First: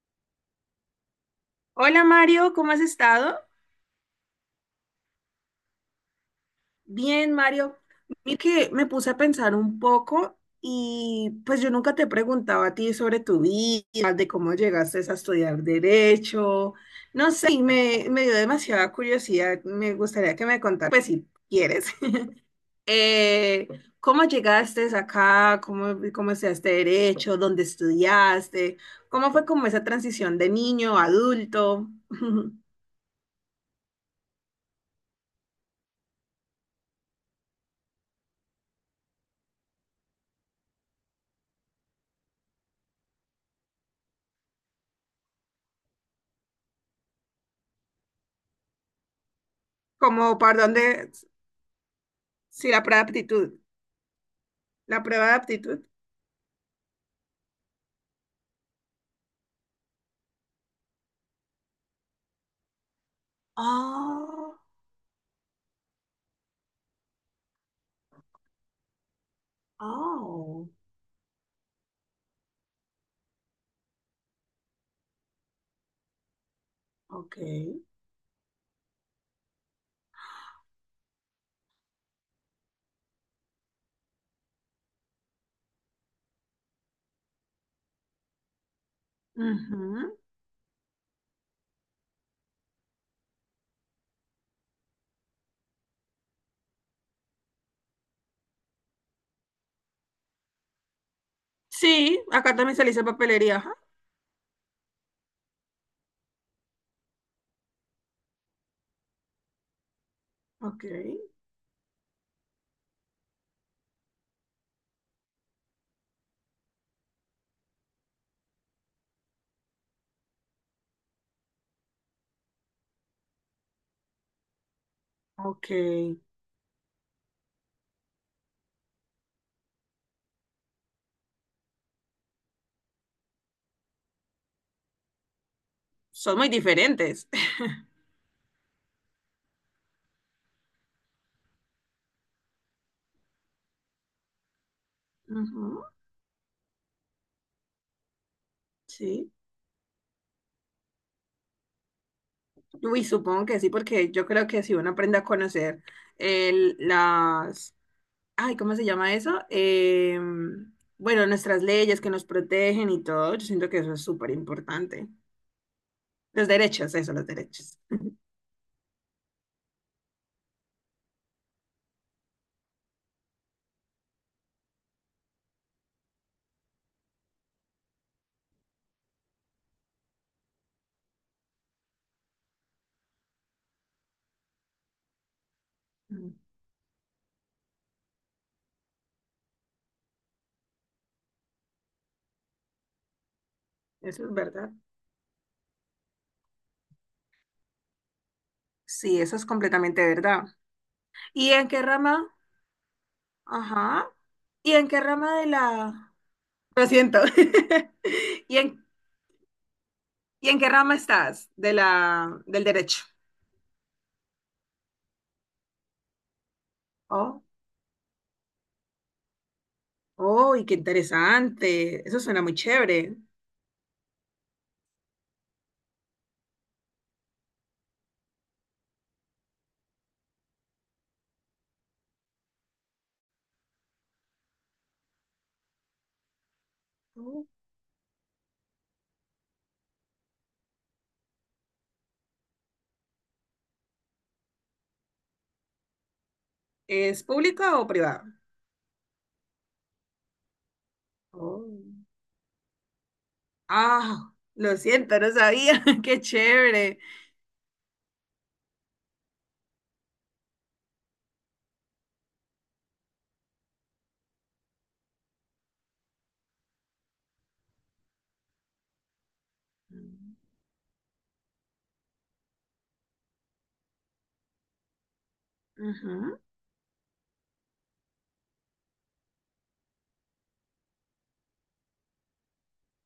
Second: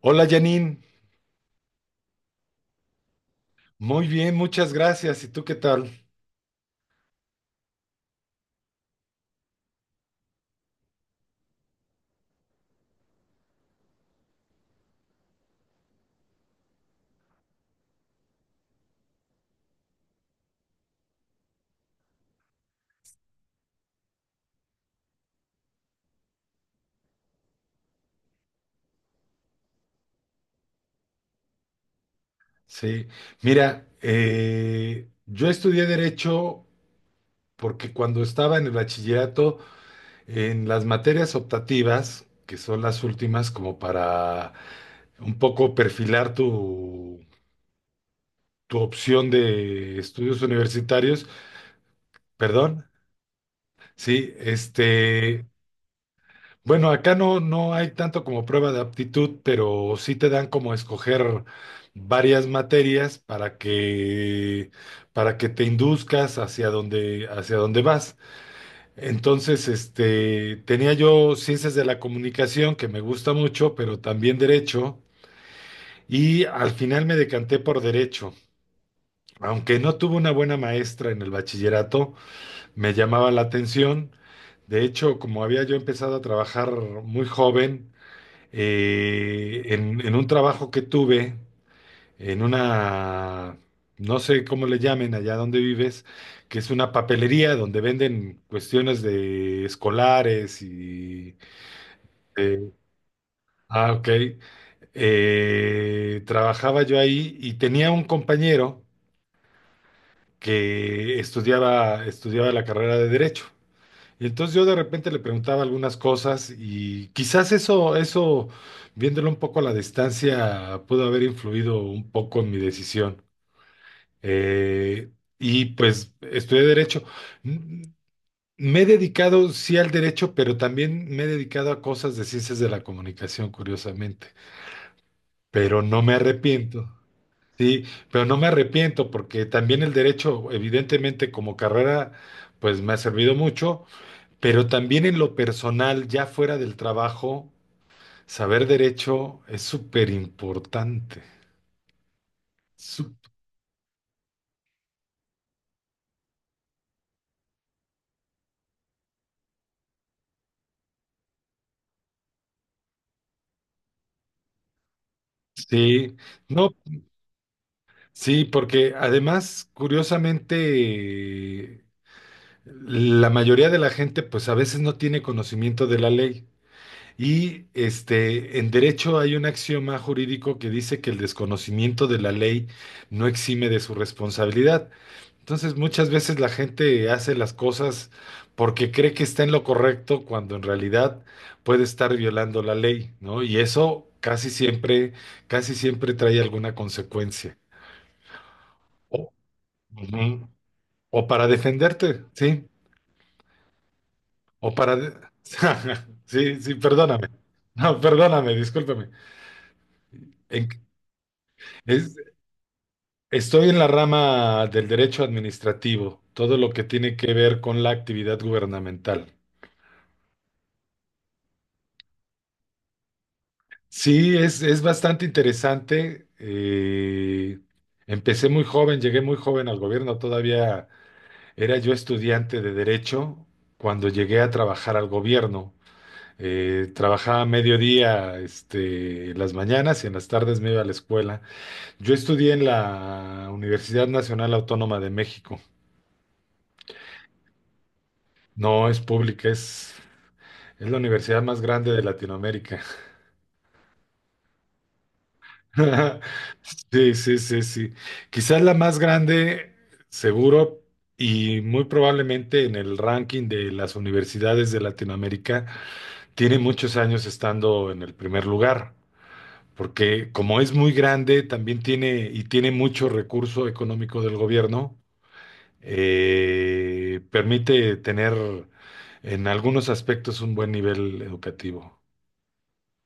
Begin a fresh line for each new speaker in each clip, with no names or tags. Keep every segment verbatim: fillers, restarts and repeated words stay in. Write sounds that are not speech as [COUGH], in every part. Hola Janine,
Hola Mario, ¿cómo has estado?
muy bien, muchas gracias. ¿Y tú qué tal?
Bien, Mario. Mira que me puse a pensar un poco y pues yo nunca te he preguntado a ti sobre tu vida, de cómo llegaste a estudiar derecho. No sé, y me, me dio demasiada curiosidad. Me gustaría que me contaras, pues si quieres, [LAUGHS] eh, cómo llegaste acá, cómo, cómo estudiaste derecho, dónde estudiaste, cómo fue como esa transición de niño a adulto. [LAUGHS]
Sí, mira, eh, yo estudié derecho porque cuando estaba en el bachillerato, en las materias optativas, que son las últimas como para un poco perfilar tu, tu opción de
¿Como
estudios
para dónde,
universitarios,
si la
perdón,
pura aptitud?
sí,
La prueba de
este,
aptitud.
bueno, acá no, no hay tanto como prueba de aptitud, pero sí te dan como escoger varias materias para
Oh,
que, para que te induzcas hacia donde, hacia donde vas. Entonces, este,
oh,
tenía yo ciencias de la comunicación, que me gusta mucho, pero también derecho, y al final me
ok.
decanté por derecho. Aunque no tuve una buena maestra en el bachillerato, me llamaba la atención. De hecho, como había yo empezado a trabajar muy joven, eh, en,
Ujú.
en un trabajo que tuve, en una, no sé cómo le llamen allá donde vives, que es una papelería donde venden cuestiones de escolares y...
Sí, acá
eh,
también se le dice papelería. Ajá.
ah, ok. Eh, trabajaba yo ahí y tenía un compañero
Ok,
que estudiaba, estudiaba la carrera de Derecho. Y entonces yo de repente le preguntaba algunas cosas y quizás eso, eso, viéndolo un poco a la distancia, pudo haber influido un poco en mi decisión. Eh, y
ok.
pues estudié derecho. Mm, mm, Me he dedicado sí al derecho, pero también me he dedicado a cosas de ciencias de la comunicación, curiosamente. Pero no me
Son muy
arrepiento.
diferentes.
Sí, pero no me arrepiento porque también el derecho, evidentemente como carrera, pues me ha servido mucho, pero también en lo
Ujú.
personal, ya fuera del trabajo, saber
Sí.
derecho es súper importante.
Uy,
Sup-
supongo que sí, porque yo creo que si uno aprende a conocer el- las, ay, ¿cómo se llama eso? Em, bueno, nuestras leyes que nos protegen y todo, yo siento que eso es súper importante.
Sí,
Los
no,
derechos, eso, los derechos.
sí, porque además, curiosamente, la mayoría de la gente, pues a veces no tiene conocimiento de la ley. Y este, en derecho hay un axioma jurídico que dice que el desconocimiento de la ley no exime de su responsabilidad. Entonces, muchas veces la
[LAUGHS]
gente hace las cosas porque cree que está en lo correcto cuando en realidad puede estar violando la ley, ¿no? Y eso
Eso es
casi
verdad.
siempre, casi siempre trae alguna consecuencia.
Sí,
O,
eso es completamente
Ujú.
verdad.
O para
¿Y en qué
defenderte,
rama?
¿sí?
Ajá.
O
¿Y en
para...
qué
de-
rama de la...
[LAUGHS] Sí, sí,
Lo siento.
perdóname.
[LAUGHS]
No, perdóname,
¿Y en,
discúlpame.
y en
En-
qué rama estás de
es-
la, del derecho?
estoy en la rama del derecho administrativo, todo lo que tiene que
Oh,
ver con la actividad gubernamental.
oh, y qué interesante. Eso suena muy chévere.
Sí, es, es bastante interesante. Eh, empecé muy joven, llegué muy joven al gobierno, todavía era yo estudiante de derecho cuando llegué a trabajar al gobierno. Eh, trabajaba a
Oh.
mediodía, este, en las mañanas y en las tardes me iba a la escuela. Yo estudié en la Universidad Nacional Autónoma de México.
¿Es pública o privada?
No es pública, es, es la universidad más
Oh.
grande de Latinoamérica.
Ah, lo siento, no sabía. [LAUGHS]
[LAUGHS]
Qué chévere.
Sí, sí, sí, sí. Quizás la más grande, seguro, y muy probablemente en el ranking de las universidades de Latinoamérica, tiene muchos años estando en el primer lugar, porque como es muy grande, también tiene y tiene mucho recurso económico del gobierno,
Ujú.
eh, permite tener en algunos aspectos un buen nivel educativo.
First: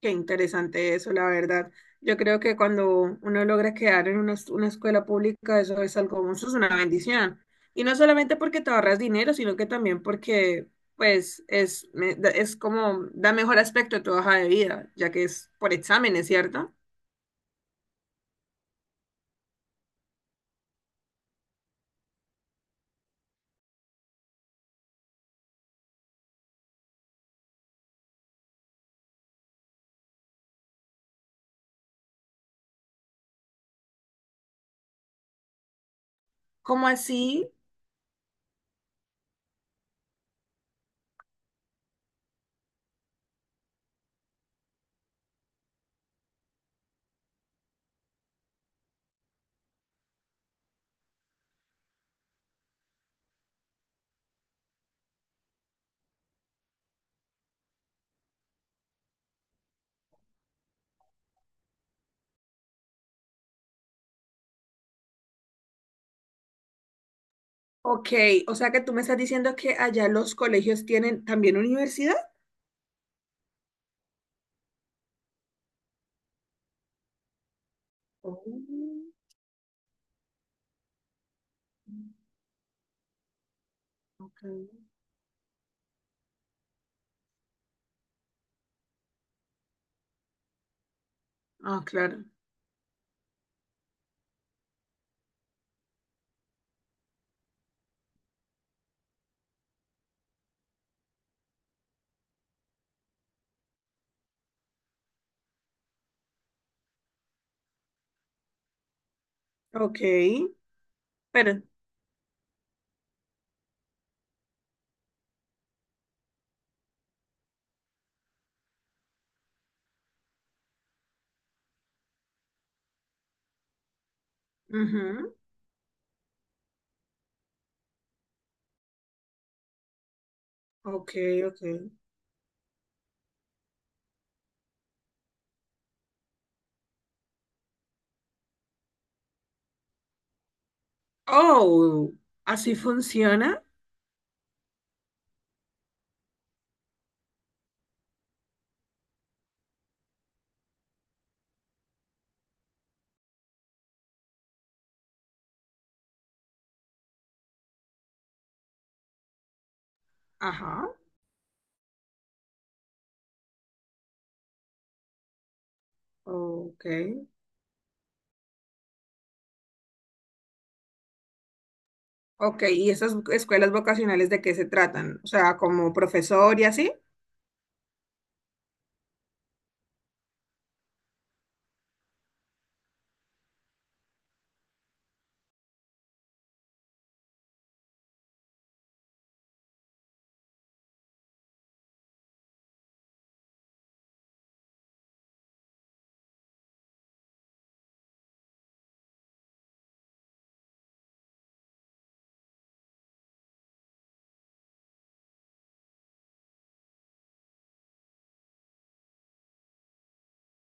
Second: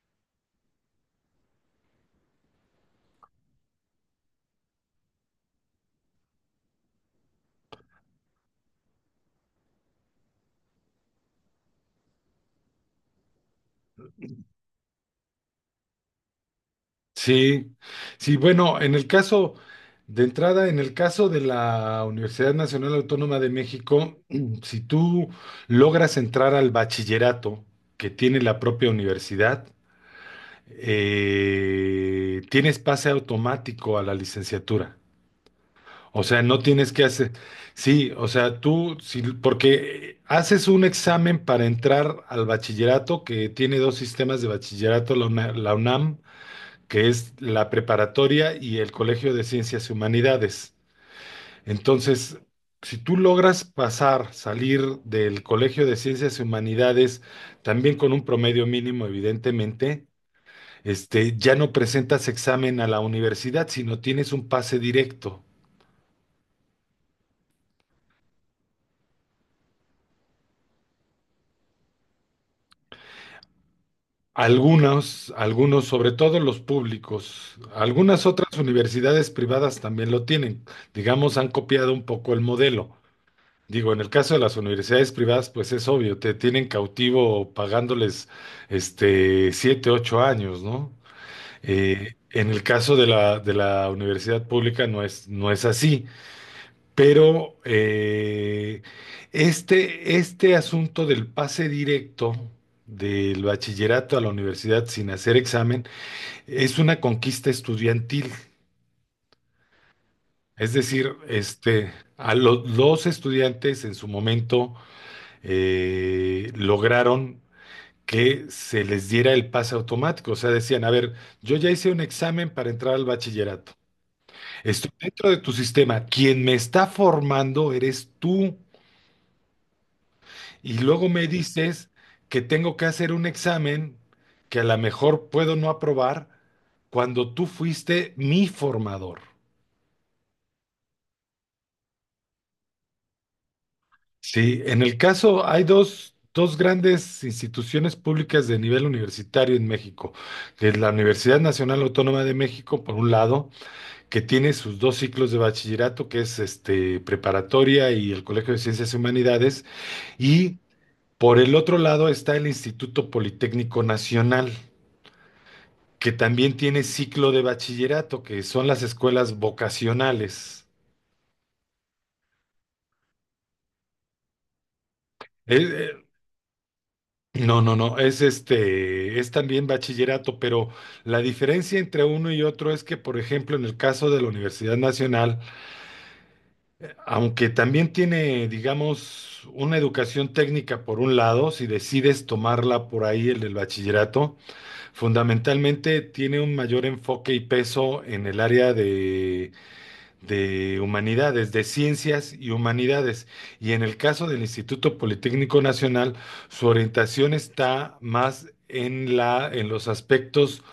Qué interesante eso, la verdad. Yo creo que cuando uno logra quedar en una, es- una escuela pública, eso es algo, eso es una bendición. Y no solamente porque te ahorras dinero, sino que también porque, pues, es, me- da- es como, da mejor aspecto a tu hoja de vida, ya que es por exámenes, ¿cierto?
Sí, sí, bueno, en el caso de entrada, en el caso de la Universidad Nacional Autónoma de México, [CLEARS THROAT] si tú logras entrar al bachillerato que tiene la propia universidad, eh, tienes pase automático a la licenciatura. O sea, no
¿Cómo
tienes que hacer,
así?
sí, o sea, tú, sí, porque haces un examen para entrar al bachillerato que tiene dos sistemas de bachillerato, la UNA- la UNAM, que es la preparatoria y el Colegio de Ciencias y Humanidades. Entonces, si tú logras pasar, salir del Colegio de Ciencias y Humanidades, también con un promedio mínimo, evidentemente, este, ya no presentas examen a la universidad, sino tienes un pase directo.
Ok, o sea que tú me estás diciendo que allá los colegios tienen también universidad.
Algunos, algunos, sobre todo los públicos, algunas
Oh,
otras universidades privadas también lo tienen. Digamos, han copiado un poco el modelo. Digo, en el caso de
ok.
las universidades privadas, pues es obvio, te tienen cautivo pagándoles este siete, ocho años, ¿no?
Ah,
Eh,
claro.
en el caso de la, de la universidad pública no es, no es así. Pero eh, este, este asunto del pase directo del bachillerato a la universidad sin hacer examen es una conquista estudiantil.
Ok,
Es decir,
pero,
este, a lo- los estudiantes en su momento eh, lograron que se les diera el pase automático. O sea, decían, a ver, yo ya hice un examen para entrar al bachillerato. Estoy dentro
ujú.
de tu sistema. Quien me está formando eres tú. Y luego
Ok,
me
ok.
dices que tengo que hacer un examen que a lo mejor puedo no aprobar cuando tú fuiste mi formador.
Oh, así funciona.
Sí, en el caso hay dos, dos grandes instituciones públicas de nivel universitario en México, que es la Universidad Nacional Autónoma de México, por un lado, que tiene sus dos ciclos de bachillerato, que es este, preparatoria y el Colegio de Ciencias y Humanidades, y
Ajá,
por el otro lado está el Instituto Politécnico Nacional, que también
ok.
tiene ciclo de bachillerato, que son las escuelas vocacionales.
Ok, ¿y esas escuelas vocacionales de qué se tratan? O sea,
Eh,
como
eh,
profesor y así.
No, no, no, es este, es también bachillerato, pero la diferencia entre uno y otro es que, por ejemplo, en el caso de la Universidad Nacional, aunque también tiene, digamos, una educación técnica por un lado, si decides tomarla por ahí, el del bachillerato, fundamentalmente tiene un mayor enfoque y peso en el área de de humanidades, de ciencias y humanidades. Y en el caso del Instituto Politécnico Nacional, su orientación está más en la, en los aspectos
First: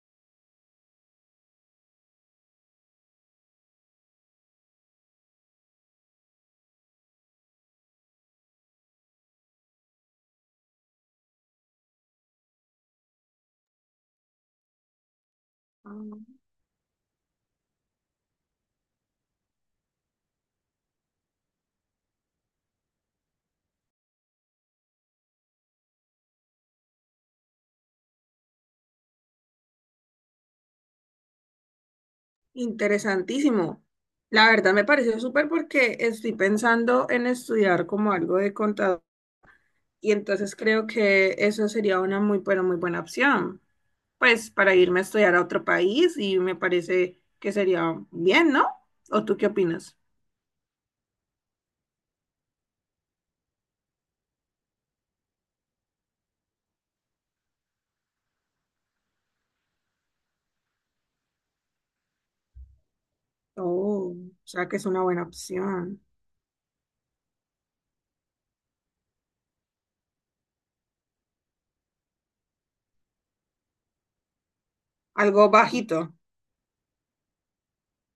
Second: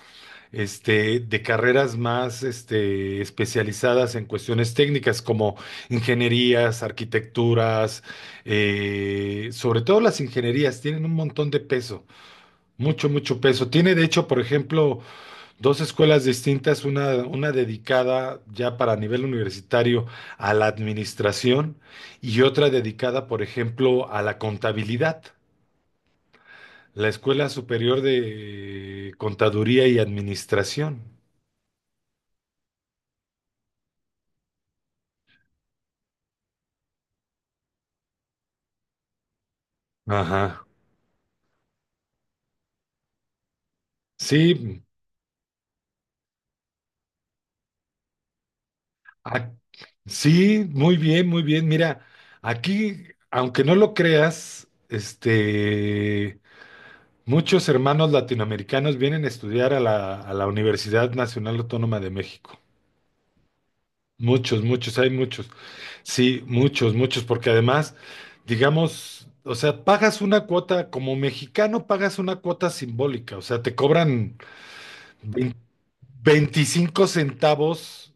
este, de carreras más este, especializadas en cuestiones técnicas como ingenierías, arquitecturas, eh, sobre todo las ingenierías tienen un montón de peso, mucho, mucho peso. Tiene de hecho, por ejemplo, dos escuelas
Ah,
distintas, una, una dedicada ya para nivel universitario a la administración y otra dedicada, por ejemplo, a la contabilidad, la Escuela Superior de Contaduría y Administración.
interesantísimo. La verdad me pareció súper porque estoy pensando en estudiar como algo de contador y entonces
Ajá.
creo que eso sería una muy, pero muy buena opción. Pues para
Sí,
irme a estudiar a otro país y me parece que sería bien, ¿no? ¿O tú qué
ac-
opinas?
sí, muy bien, muy bien. Mira, aquí, aunque no lo creas, este, muchos hermanos latinoamericanos vienen a estudiar a la, a la Universidad Nacional Autónoma de México.
Oh, o
Muchos,
sea que es
muchos,
una
hay
buena
muchos.
opción.
Sí, muchos, muchos, porque además, digamos, o sea, pagas una cuota, como mexicano pagas una cuota simbólica, o sea, te cobran
Algo
vein-
bajito.
veinticinco centavos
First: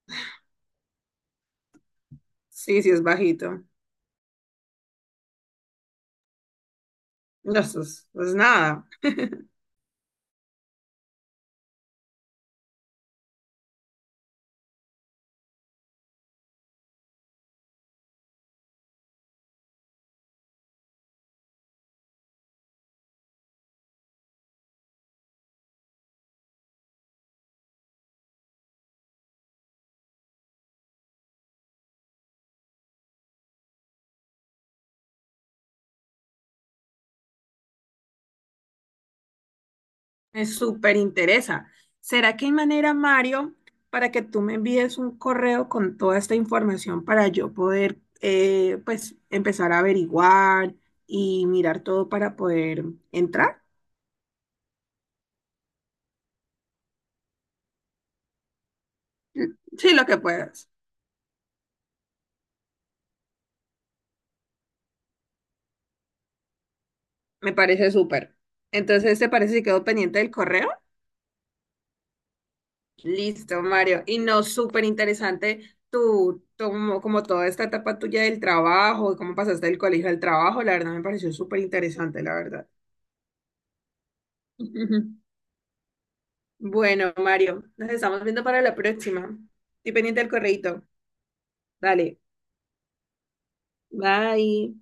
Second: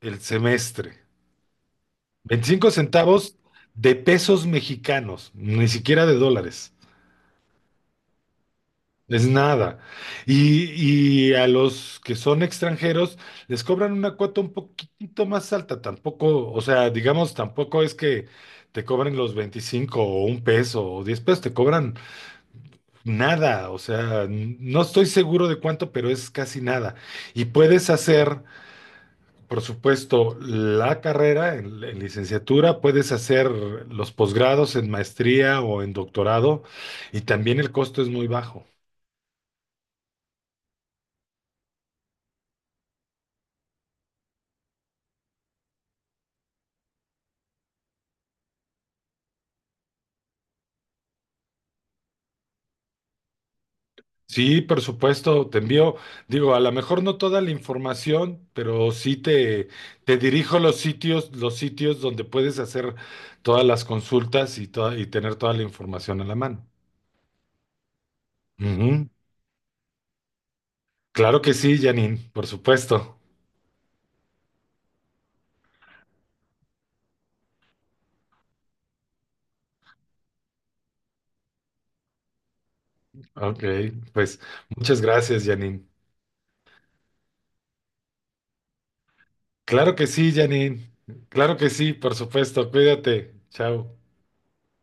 el semestre, veinticinco
Sí, sí, es
centavos
bajito.
de pesos mexicanos, ni siquiera de dólares.
No, eso es, pues nada.
Es nada. Y, y a los que son extranjeros les cobran una cuota un poquitito más alta. Tampoco, o sea, digamos, tampoco es que te cobren los veinticinco o un peso o diez pesos, te cobran nada. O sea, n- no estoy seguro de cuánto, pero es casi nada. Y puedes hacer, por supuesto, la carrera en, en licenciatura, puedes hacer los posgrados en maestría o en doctorado y también el costo es muy bajo.
Me súper interesa. ¿Será que hay manera, Mario, para que tú me envíes un correo con toda esta información para yo poder, eh, pues, empezar a averiguar y mirar todo para poder entrar?
Sí, por supuesto, te envío, digo, a lo mejor no toda la información, pero sí
Mm.
te,
Sí, lo
te
que
dirijo
puedas.
los sitios, los sitios donde puedes hacer todas las consultas y, toda- y tener toda la información a la mano.
Me parece súper.
Ujú.
Entonces, ¿te parece si quedo pendiente del correo?
Claro que sí, Janine, por supuesto.
Listo, Mario. Y no, súper interesante tu, tu- como, como toda esta etapa tuya del trabajo, cómo pasaste del colegio al trabajo, la verdad me pareció súper interesante, la verdad.
Ok, pues muchas
[LAUGHS]
gracias, Janine.
Bueno, Mario, nos estamos viendo para la próxima. Estoy
Claro que
pendiente del
sí,
correíto.
Janine. Claro que sí, por
Dale,
supuesto. Cuídate. Chao.
bye.